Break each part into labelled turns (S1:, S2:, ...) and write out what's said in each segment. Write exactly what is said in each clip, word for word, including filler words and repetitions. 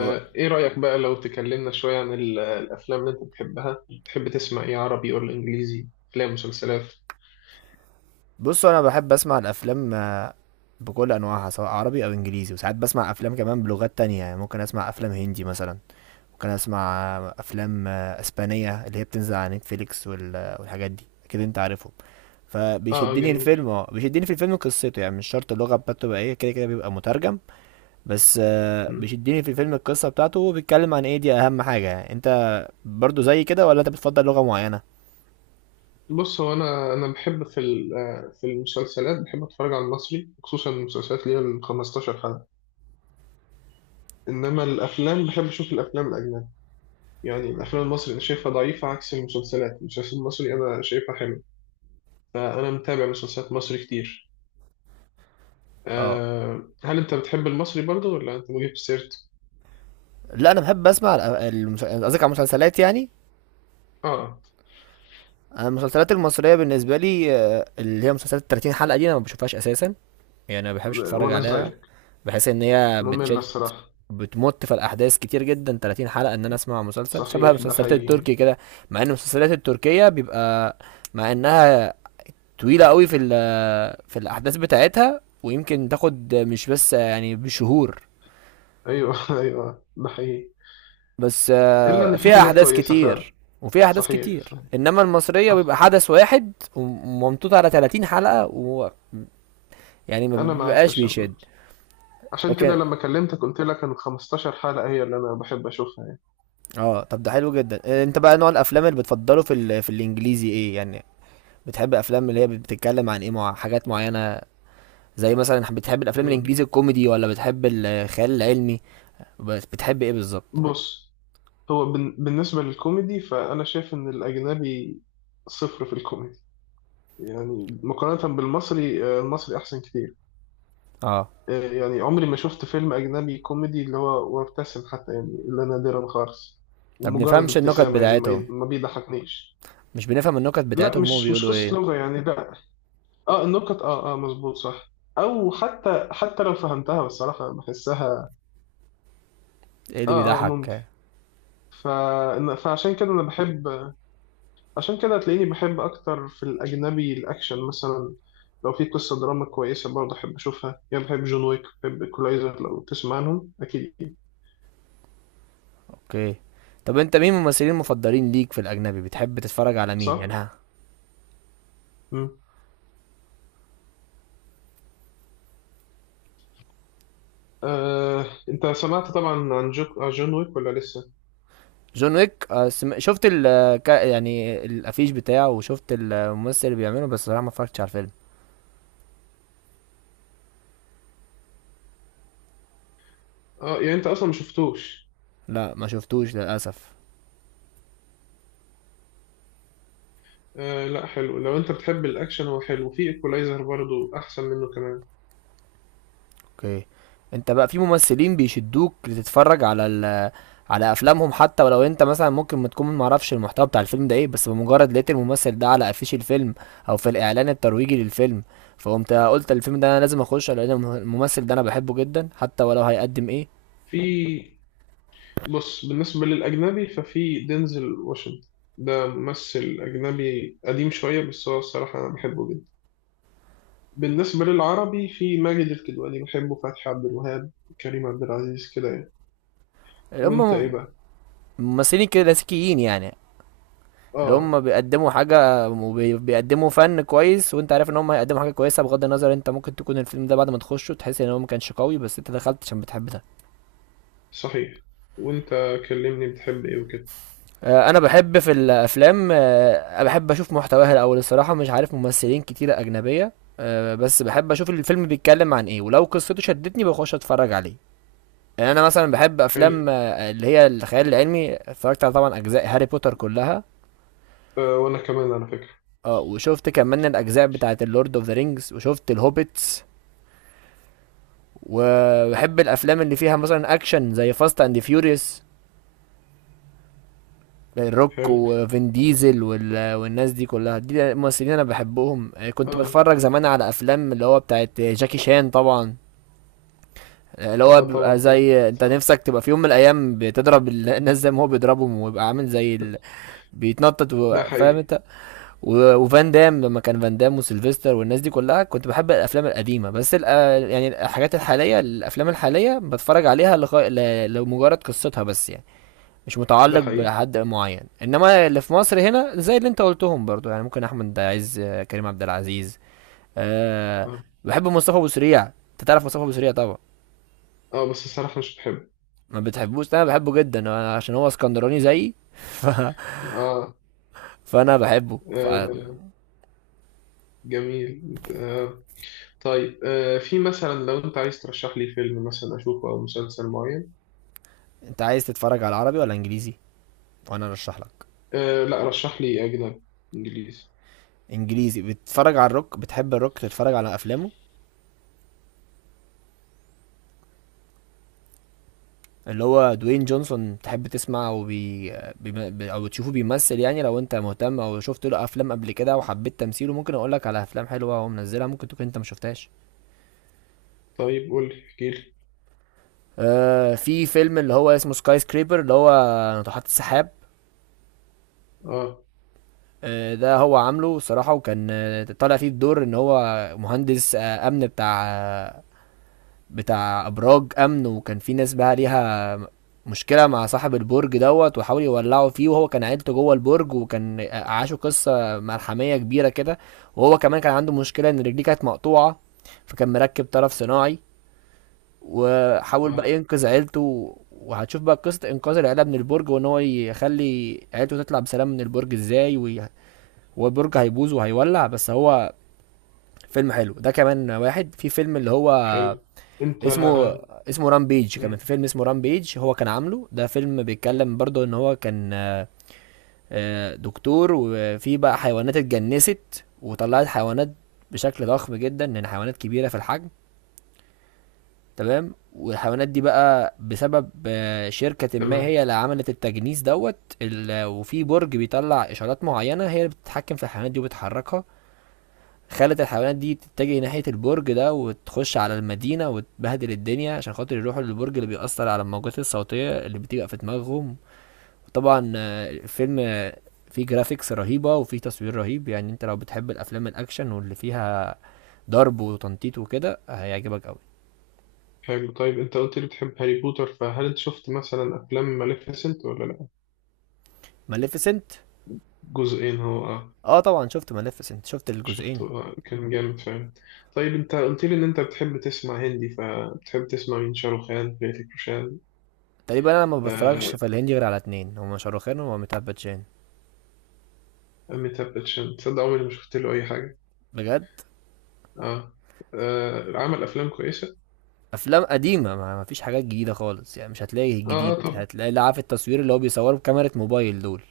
S1: و-
S2: ايه رأيك بقى لو تكلمنا شوية عن ال- الافلام اللي انت بتحبها. تحب تسمع ايه، عربي ولا انجليزي؟ افلام مسلسلات؟
S1: بصوا، انا بحب اسمع الافلام آه، بكل انواعها سواء عربي او انجليزي. وساعات بسمع افلام كمان بلغات تانية، يعني ممكن اسمع افلام هندي مثلا، ممكن اسمع آه، افلام آه، اسبانية اللي هي بتنزل على نتفليكس وال- آه، والحاجات دي اكيد انت عارفهم.
S2: اه آه،
S1: فبيشدني
S2: جميل.
S1: الفيلم اه بيشدني في الفيلم قصته، يعني مش شرط اللغة بتاعته تبقى ايه، كده كده بيبقى مترجم. بس آه،
S2: مم.
S1: بيشدني في الفيلم القصة بتاعته وبيتكلم عن ايه، دي اهم حاجة. يعني انت برضو زي كده ولا انت بتفضل لغة معينة؟
S2: بص، هو انا انا بحب في ال- آه، في المسلسلات بحب اتفرج على المصري، خصوصا المسلسلات اللي هي ال خمستاشر حلقة. انما الافلام بحب اشوف الافلام الاجنبي. يعني الافلام المصري انا شايفها ضعيفة، عكس المسلسلات، المسلسل المصري انا شايفها حلو. فانا متابع مسلسلات مصري كتير.
S1: اه،
S2: آه، هل انت بتحب المصري برضه ولا انت مجيب سيرت؟
S1: لا، انا بحب اسمع الأ- المس- قصدك على المسلسلات يعني.
S2: اه.
S1: انا المسلسلات المصريه بالنسبه لي آه، اللي هي مسلسلات ثلاثين حلقة حلقه دي انا ما بشوفهاش اساسا، يعني ما بحبش اتفرج
S2: وانا
S1: عليها.
S2: زيك.
S1: بحس ان هي
S2: مملة
S1: بتشد،
S2: الصراحة.
S1: بتمط في الاحداث كتير جدا. ثلاثين حلقة حلقه ان انا اسمع مسلسل شبه
S2: صحيح، ده
S1: المسلسلات
S2: حقيقي.
S1: التركي كده. مع ان المسلسلات التركيه بيبقى، مع انها طويله قوي في ال- في الاحداث بتاعتها، ويمكن تاخد مش بس يعني بشهور،
S2: أيوه أيوه ده حقيقي.
S1: بس
S2: إلا
S1: آه،
S2: إن في
S1: فيها
S2: حاجات
S1: احداث
S2: كويسة فعلا.
S1: كتير. وفيها احداث
S2: صحيح
S1: كتير،
S2: صحيح.
S1: انما المصريه
S2: صح.
S1: بيبقى حدث واحد وممطوط على ثلاثين حلقة حلقه، و يعني ما
S2: أنا معاك.
S1: بيبقاش بيشد.
S2: عشان عشان كده
S1: لكن
S2: لما كلمتك قلت لك إن خمستاشر حلقة هي اللي أنا بحب أشوفها يعني.
S1: اه، طب ده حلو جدا. آه، انت بقى نوع الافلام اللي بتفضله في ال... في الانجليزي ايه يعني؟ بتحب افلام اللي هي بتتكلم عن ايه، مع حاجات معينه، زي مثلا بتحب الافلام
S2: أمم.
S1: الانجليزي الكوميدي ولا بتحب الخيال العلمي؟ بس بتحب ايه بالظبط؟
S2: بص. هو بن... بالنسبة للكوميدي فأنا شايف إن الأجنبي صفر في الكوميدي. يعني مقارنة بالمصري، آه، المصري أحسن كتير.
S1: اه،
S2: يعني عمري ما شفت فيلم أجنبي كوميدي اللي هو وابتسم حتى، يعني إلا نادرا خالص.
S1: ما
S2: ومجرد
S1: بنفهمش النكت
S2: ابتسامة، يعني ما
S1: بتاعتهم
S2: ي- ما بيضحكنيش.
S1: مش بنفهم النكت
S2: لا،
S1: بتاعتهم، هم
S2: مش مش
S1: بيقولوا
S2: قصة
S1: ايه؟
S2: لغة يعني، لا. اه النكت اه اه مظبوط صح. أو حتى حتى لو فهمتها بصراحة بحسها
S1: ايه اللي
S2: اه اه ممكن.
S1: بيضحك؟
S2: ف... فعشان كده أنا بحب، عشان كده هتلاقيني بحب أكتر في الأجنبي الأكشن مثلا. لو في قصة دراما كويسة برضه أحب أشوفها. يعني بحب جون ويك، بحب إيكولايزر، لو تسمع عنهم أكيد،
S1: اوكي. طب انت مين الممثلين المفضلين ليك في الاجنبي؟ بتحب تتفرج على مين يعني؟
S2: صح؟
S1: ها،
S2: آه، انت سمعت طبعا عن جو... عن جون ويك ولا لسه؟
S1: جون ويك، آه، سم... شفت ال آه، كا- يعني الافيش بتاعه، وشفت الممثل اللي بيعمله، بس صراحه ما اتفرجتش على الفيلم.
S2: اه، يعني انت اصلا ما شفتوش.
S1: لا، ما شفتوش للاسف.
S2: آه لا حلو، لو انت بتحب الاكشن هو حلو، في ايكولايزر برضو احسن منه كمان.
S1: اوكي. انت بقى في ممثلين بيشدوك لتتفرج على ال... على افلامهم، حتى ولو انت مثلا ممكن ما تكون ما اعرفش المحتوى بتاع الفيلم ده ايه، بس بمجرد لقيت الممثل ده على افيش الفيلم او في الاعلان الترويجي للفيلم، فقمت قلت الفيلم ده انا لازم اخش لان الم- الممثل ده انا بحبه جدا حتى ولو هيقدم ايه؟
S2: في، بص بالنسبة للاجنبي ففي دينزل واشنطن، ده ممثل اجنبي قديم شوية بس هو الصراحة انا بحبه جدا. بالنسبة للعربي في ماجد الكدواني بحبه، فتحي عبد الوهاب، كريم عبد العزيز كده يعني. وانت
S1: هم
S2: ايه بقى؟
S1: ممثلين كلاسيكيين يعني، اللي
S2: اه.
S1: هم بيقدموا حاجة وبيقدموا فن كويس، وانت عارف ان هم هيقدموا حاجة كويسة بغض النظر. انت ممكن تكون الفيلم ده بعد ما تخشه تحس ان هو ما كانش قوي، بس انت دخلت عشان بتحب ده.
S2: صحيح. وانت كلمني بتحب ايه وكده.
S1: آه، انا بحب في الافلام، آه، بحب اشوف محتواها الاول الصراحة، مش عارف ممثلين كتيرة اجنبية. آه، بس بحب اشوف الفيلم بيتكلم عن ايه، ولو قصته شدتني بخش اتفرج عليه. يعني انا مثلا بحب
S2: حلو.
S1: افلام آه، اللي هي الخيال العلمي، اتفرجت على طبعا اجزاء هاري بوتر كلها،
S2: آه وانا كمان على فكرة.
S1: اه، وشفت كمان الاجزاء بتاعه اللورد اوف ذا رينجز، وشفت الهوبيتس. وبحب الافلام اللي فيها مثلا اكشن زي فاست اند فيوريوس، الروك
S2: حلو.
S1: وفين ديزل وال- والناس دي كلها، دي الممثلين انا بحبهم. آه،
S2: مم.
S1: كنت
S2: اه.
S1: بتفرج زمان على افلام اللي هو بتاعت جاكي شان طبعا، آه، اللي هو
S2: اه
S1: بيبقى
S2: طبعا طبعا
S1: زي انت
S2: صح.
S1: نفسك تبقى في يوم من الايام بتضرب ال- الناس زي ما هو بيضربهم، ويبقى عامل زي ال... بيتنطط و-
S2: ده
S1: فاهم
S2: حقيقي.
S1: انت. و- وفان دام، لما كان فان دام وسيلفستر والناس دي كلها كنت بحب الافلام القديمه. بس الأ... يعني الحاجات الحاليه الافلام الحاليه بتفرج عليها لغ... ل... لمجرد قصتها بس يعني، مش
S2: ده
S1: متعلق
S2: حقيقي.
S1: بحد معين. انما اللي في مصر هنا زي اللي انت قلتهم برضو، يعني ممكن احمد عز، آه، كريم عبد العزيز. أه...
S2: اه
S1: بحب مصطفى ابو سريع، انت تعرف مصطفى ابو سريع طبعا.
S2: اه. بس الصراحة مش بحب.
S1: ما بتحبوش؟ انا بحبه جدا، أنا عشان هو اسكندراني زيي. ف...
S2: اه,
S1: فانا بحبه ف...
S2: آه. جميل آه. طيب، آه في مثلا لو انت عايز ترشح لي فيلم مثلا اشوفه او مسلسل معين؟
S1: انت عايز تتفرج على عربي ولا انجليزي، وانا ارشح لك؟
S2: آه لا، رشح لي اجنبي، انجليزي.
S1: انجليزي. بتتفرج على الروك؟ بتحب الروك تتفرج على افلامه، اللي هو دوين جونسون؟ تحب تسمع او بي... بي... بي... او تشوفه بيمثل يعني، لو انت مهتم او شفت له افلام قبل كده وحبيت تمثيله ممكن اقول لك على افلام حلوه هو منزلها ممكن تكون انت ما شفتهاش.
S2: طيب قول لي، احكي لي.
S1: آه في فيلم اللي هو اسمه سكاي سكريبر، اللي هو ناطحات السحاب.
S2: اه
S1: آه ده هو عامله الصراحه، وكان آه، طالع فيه بدور ان هو مهندس آه امن، بتاع آه بتاع ابراج امن، وكان في ناس بقى ليها مشكله مع صاحب البرج دوت، وحاول يولعوا فيه، وهو كان عيلته جوه البرج، وكان عاشوا قصه ملحميه كبيره كده. وهو كمان كان عنده مشكله ان رجليه كانت مقطوعه، فكان مركب طرف صناعي، وحاول بقى
S2: اه.
S1: ينقذ عيلته. وهتشوف بقى قصه انقاذ العيله من البرج، وان هو يخلي عيلته تطلع بسلام من البرج ازاي، وي... هو البرج هيبوظ وهيولع، بس هو فيلم حلو. ده كمان واحد. في فيلم اللي هو
S2: حلو. انت.
S1: اسمه اسمه رامبيج،
S2: مم،
S1: كمان في فيلم اسمه رامبيج. هو كان عامله، ده فيلم بيتكلم برضه ان هو كان آه، آه، دكتور، وفي بقى حيوانات اتجنست وطلعت حيوانات بشكل ضخم جدا، لان حيوانات كبيره في الحجم، تمام؟ والحيوانات دي بقى بسبب آه، شركة ما
S2: تمام.
S1: هي اللي عملت التجنيس دوت. ال- وفي برج بيطلع إشارات معينة هي اللي بتتحكم في الحيوانات دي وبتحركها، خلت الحيوانات دي تتجه ناحية البرج ده وتخش على المدينة وتبهدل الدنيا عشان خاطر يروحوا للبرج اللي بيأثر على الموجات الصوتية اللي بتبقى في دماغهم. طبعا آه، الفيلم آه، فيه جرافيكس رهيبة وفيه تصوير رهيب. يعني انت لو بتحب الأفلام الأكشن واللي فيها ضرب وتنطيط وكده هيعجبك قوي.
S2: حلو. طيب انت قلت لي بتحب هاري بوتر، فهل انت شفت مثلا افلام ماليفيسنت ولا لا؟
S1: ماليفيسنت؟
S2: جزئين هو اه.
S1: اه، طبعا شفت ماليفيسنت، شفت الجزئين.
S2: شفته آه، كان جامد فعلا. طيب، انت قلت لي ان انت بتحب تسمع هندي، فبتحب تسمع مين؟ شاروخ خان؟ هريتيك روشان؟
S1: تقريبا انا ما
S2: آه،
S1: بتفرجش في الهندي غير على اتنين، هما شاروخان وميتاب باتشان.
S2: أميتاب باتشان، تصدق عمري ما شفت له اي حاجه.
S1: بجد،
S2: اه, آه. عمل افلام كويسه.
S1: افلام قديمه، ما ما فيش حاجات جديده خالص يعني، مش هتلاقي
S2: اه اه
S1: الجديد،
S2: طب
S1: هتلاقي اللي عارف، التصوير اللي هو بيصوره بكاميرا موبايل دول.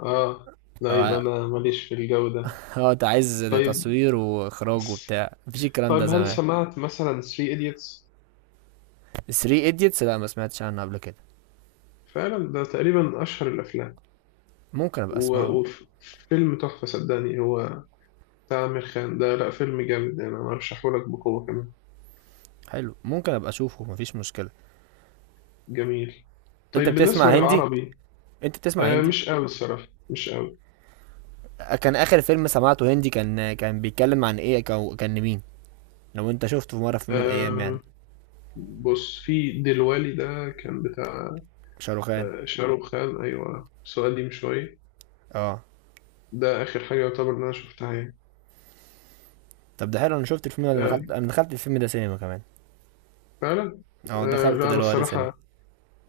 S2: اه، لا يبقى
S1: اه،
S2: انا ماليش في الجو ده.
S1: آه، انت عايز ده
S2: طيب.
S1: تصوير واخراج وبتاع، مفيش الكلام ده
S2: طيب هل
S1: زمان.
S2: سمعت مثلا ثلاثة ايديتس؟
S1: ثلاثة ايديتس؟ لا، ما سمعتش عنه قبل كده،
S2: فعلا ده تقريبا اشهر الافلام.
S1: ممكن ابقى
S2: و-
S1: اسمعه.
S2: وفيلم تحفه صدقني، هو بتاع عامر خان ده، لا فيلم جامد يعني، انا ارشحه لك بقوه كمان.
S1: حلو، ممكن ابقى اشوفه، مفيش مشكله.
S2: جميل.
S1: انت
S2: طيب
S1: بتسمع
S2: بالنسبة
S1: هندي؟
S2: للعربي.
S1: انت بتسمع
S2: آه
S1: هندي
S2: مش قوي الصراحة، مش قوي.
S1: كان اخر فيلم سمعته هندي كان، كان بيتكلم عن ايه؟ كان كان مين؟ لو انت شفته في مره في يوم من الايام يعني.
S2: آه بص، في دلوالي ده كان بتاع،
S1: شاروخان؟
S2: آه شاروخ خان أيوة، بس هو قديم شوية.
S1: اه
S2: ده آخر حاجة يعتبر إن أنا شفتها يعني.
S1: طب ده حلو، انا شفت الفيلم ده، انا
S2: آه.
S1: دخلت انا دخلت الفيلم ده سينما كمان.
S2: فعلا.
S1: اه،
S2: آه
S1: دخلت
S2: لا أنا
S1: دلوقتي سينما.
S2: الصراحة،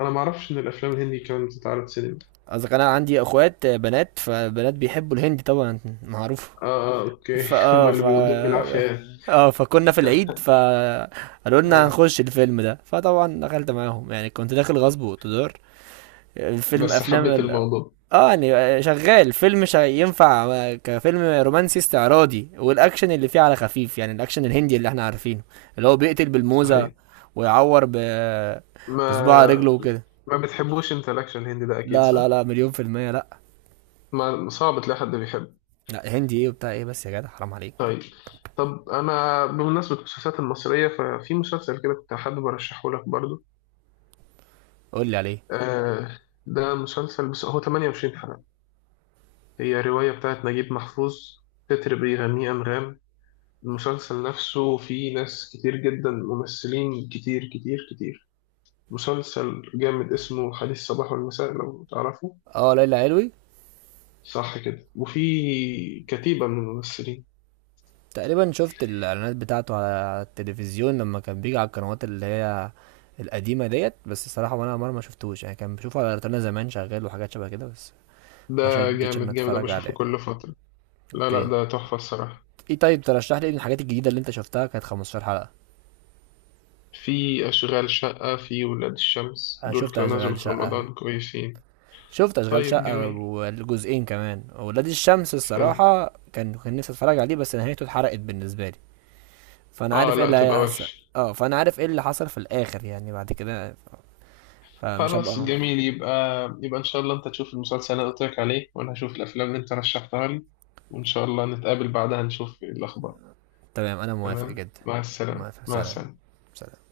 S2: أنا معرفش إن الأفلام الهندي كانت بتتعرض سينما.
S1: قصدك انا عندي اخوات بنات، فبنات بيحبوا الهندي طبعا، معروف.
S2: آه آه أوكي هما
S1: فاه
S2: اللي
S1: ف
S2: بيودوك بالعافية يعني.
S1: اه فكنا في العيد فقالوا لنا
S2: آه.
S1: هنخش الفيلم ده، فطبعا دخلت معاهم يعني، كنت داخل غصب واقتدار. الفيلم
S2: بس
S1: افلام
S2: حبيت
S1: ال...
S2: الموضوع.
S1: اه يعني شغال فيلم، شا... ينفع كفيلم رومانسي استعراضي، والاكشن اللي فيه على خفيف، يعني الاكشن الهندي اللي احنا عارفينه اللي هو بيقتل بالموزة
S2: صحيح.
S1: ويعور ب...
S2: ما
S1: بصباع رجله وكده.
S2: ما بتحبوش أنت الأكشن الهندي ده أكيد،
S1: لا
S2: صح؟
S1: لا لا، مليون في المية لا.
S2: ما صعب تلاقي حد بيحبه.
S1: لا هندي ايه وبتاع ايه، بس يا جدع حرام عليك.
S2: طيب. طب انا بمناسبه المسلسلات المصريه ففي مسلسل كده كنت حابب ارشحه لك برضو.
S1: قول لي عليه.
S2: آه. ده مسلسل بس هو تمنية وعشرين حلقه. هي روايه بتاعت نجيب محفوظ، تتر بيغنيه انغام. المسلسل نفسه فيه ناس كتير جدا، ممثلين كتير كتير كتير. مسلسل جامد، اسمه حديث الصباح والمساء، لو تعرفه.
S1: اه، ليلى علوي.
S2: صح كده، وفي كتيبه من الممثلين.
S1: تقريبا شفت الاعلانات بتاعته على التلفزيون لما كان بيجي على القنوات اللي هي القديمه ديت، بس الصراحه وانا مره ما شفتوش يعني، كان بشوفه على روتانا زمان شغال، وحاجات شبه كده، بس ما
S2: ده
S1: شدتش ان
S2: جامد جامد، انا
S1: اتفرج
S2: بشوفه
S1: عليه.
S2: كل فتره. لا لا
S1: اوكي.
S2: ده تحفه الصراحه.
S1: ايه، طيب ترشح لي ايه من الحاجات الجديده اللي انت شفتها كانت خمستاشر حلقة حلقه؟
S2: في أشغال شقة، في ولاد الشمس،
S1: انا
S2: دول
S1: شفت
S2: كانوا نزلوا
S1: اشغال
S2: في
S1: شقه
S2: رمضان كويسين.
S1: شفت اشغال
S2: طيب
S1: شقه
S2: جميل.
S1: والجزئين كمان. ولاد الشمس
S2: حلو.
S1: الصراحه كان كان نفسي اتفرج عليه بس نهايته اتحرقت بالنسبه لي، فانا
S2: آه
S1: عارف ايه
S2: لا
S1: اللي
S2: تبقى
S1: هيحصل.
S2: وحش.
S1: اه، فانا عارف ايه اللي حصل في الاخر يعني، بعد كده فمش
S2: خلاص
S1: هبقى.
S2: جميل، يبقى يبقى إن شاء الله أنت تشوف المسلسل اللي أنا قلت لك عليه، وأنا هشوف الأفلام اللي أنت رشحتها لي. وإن شاء الله نتقابل بعدها نشوف الأخبار.
S1: تمام، انا موافق
S2: تمام.
S1: جدا.
S2: مع السلامة
S1: موافق،
S2: مع
S1: سلام.
S2: السلامة.
S1: سلام.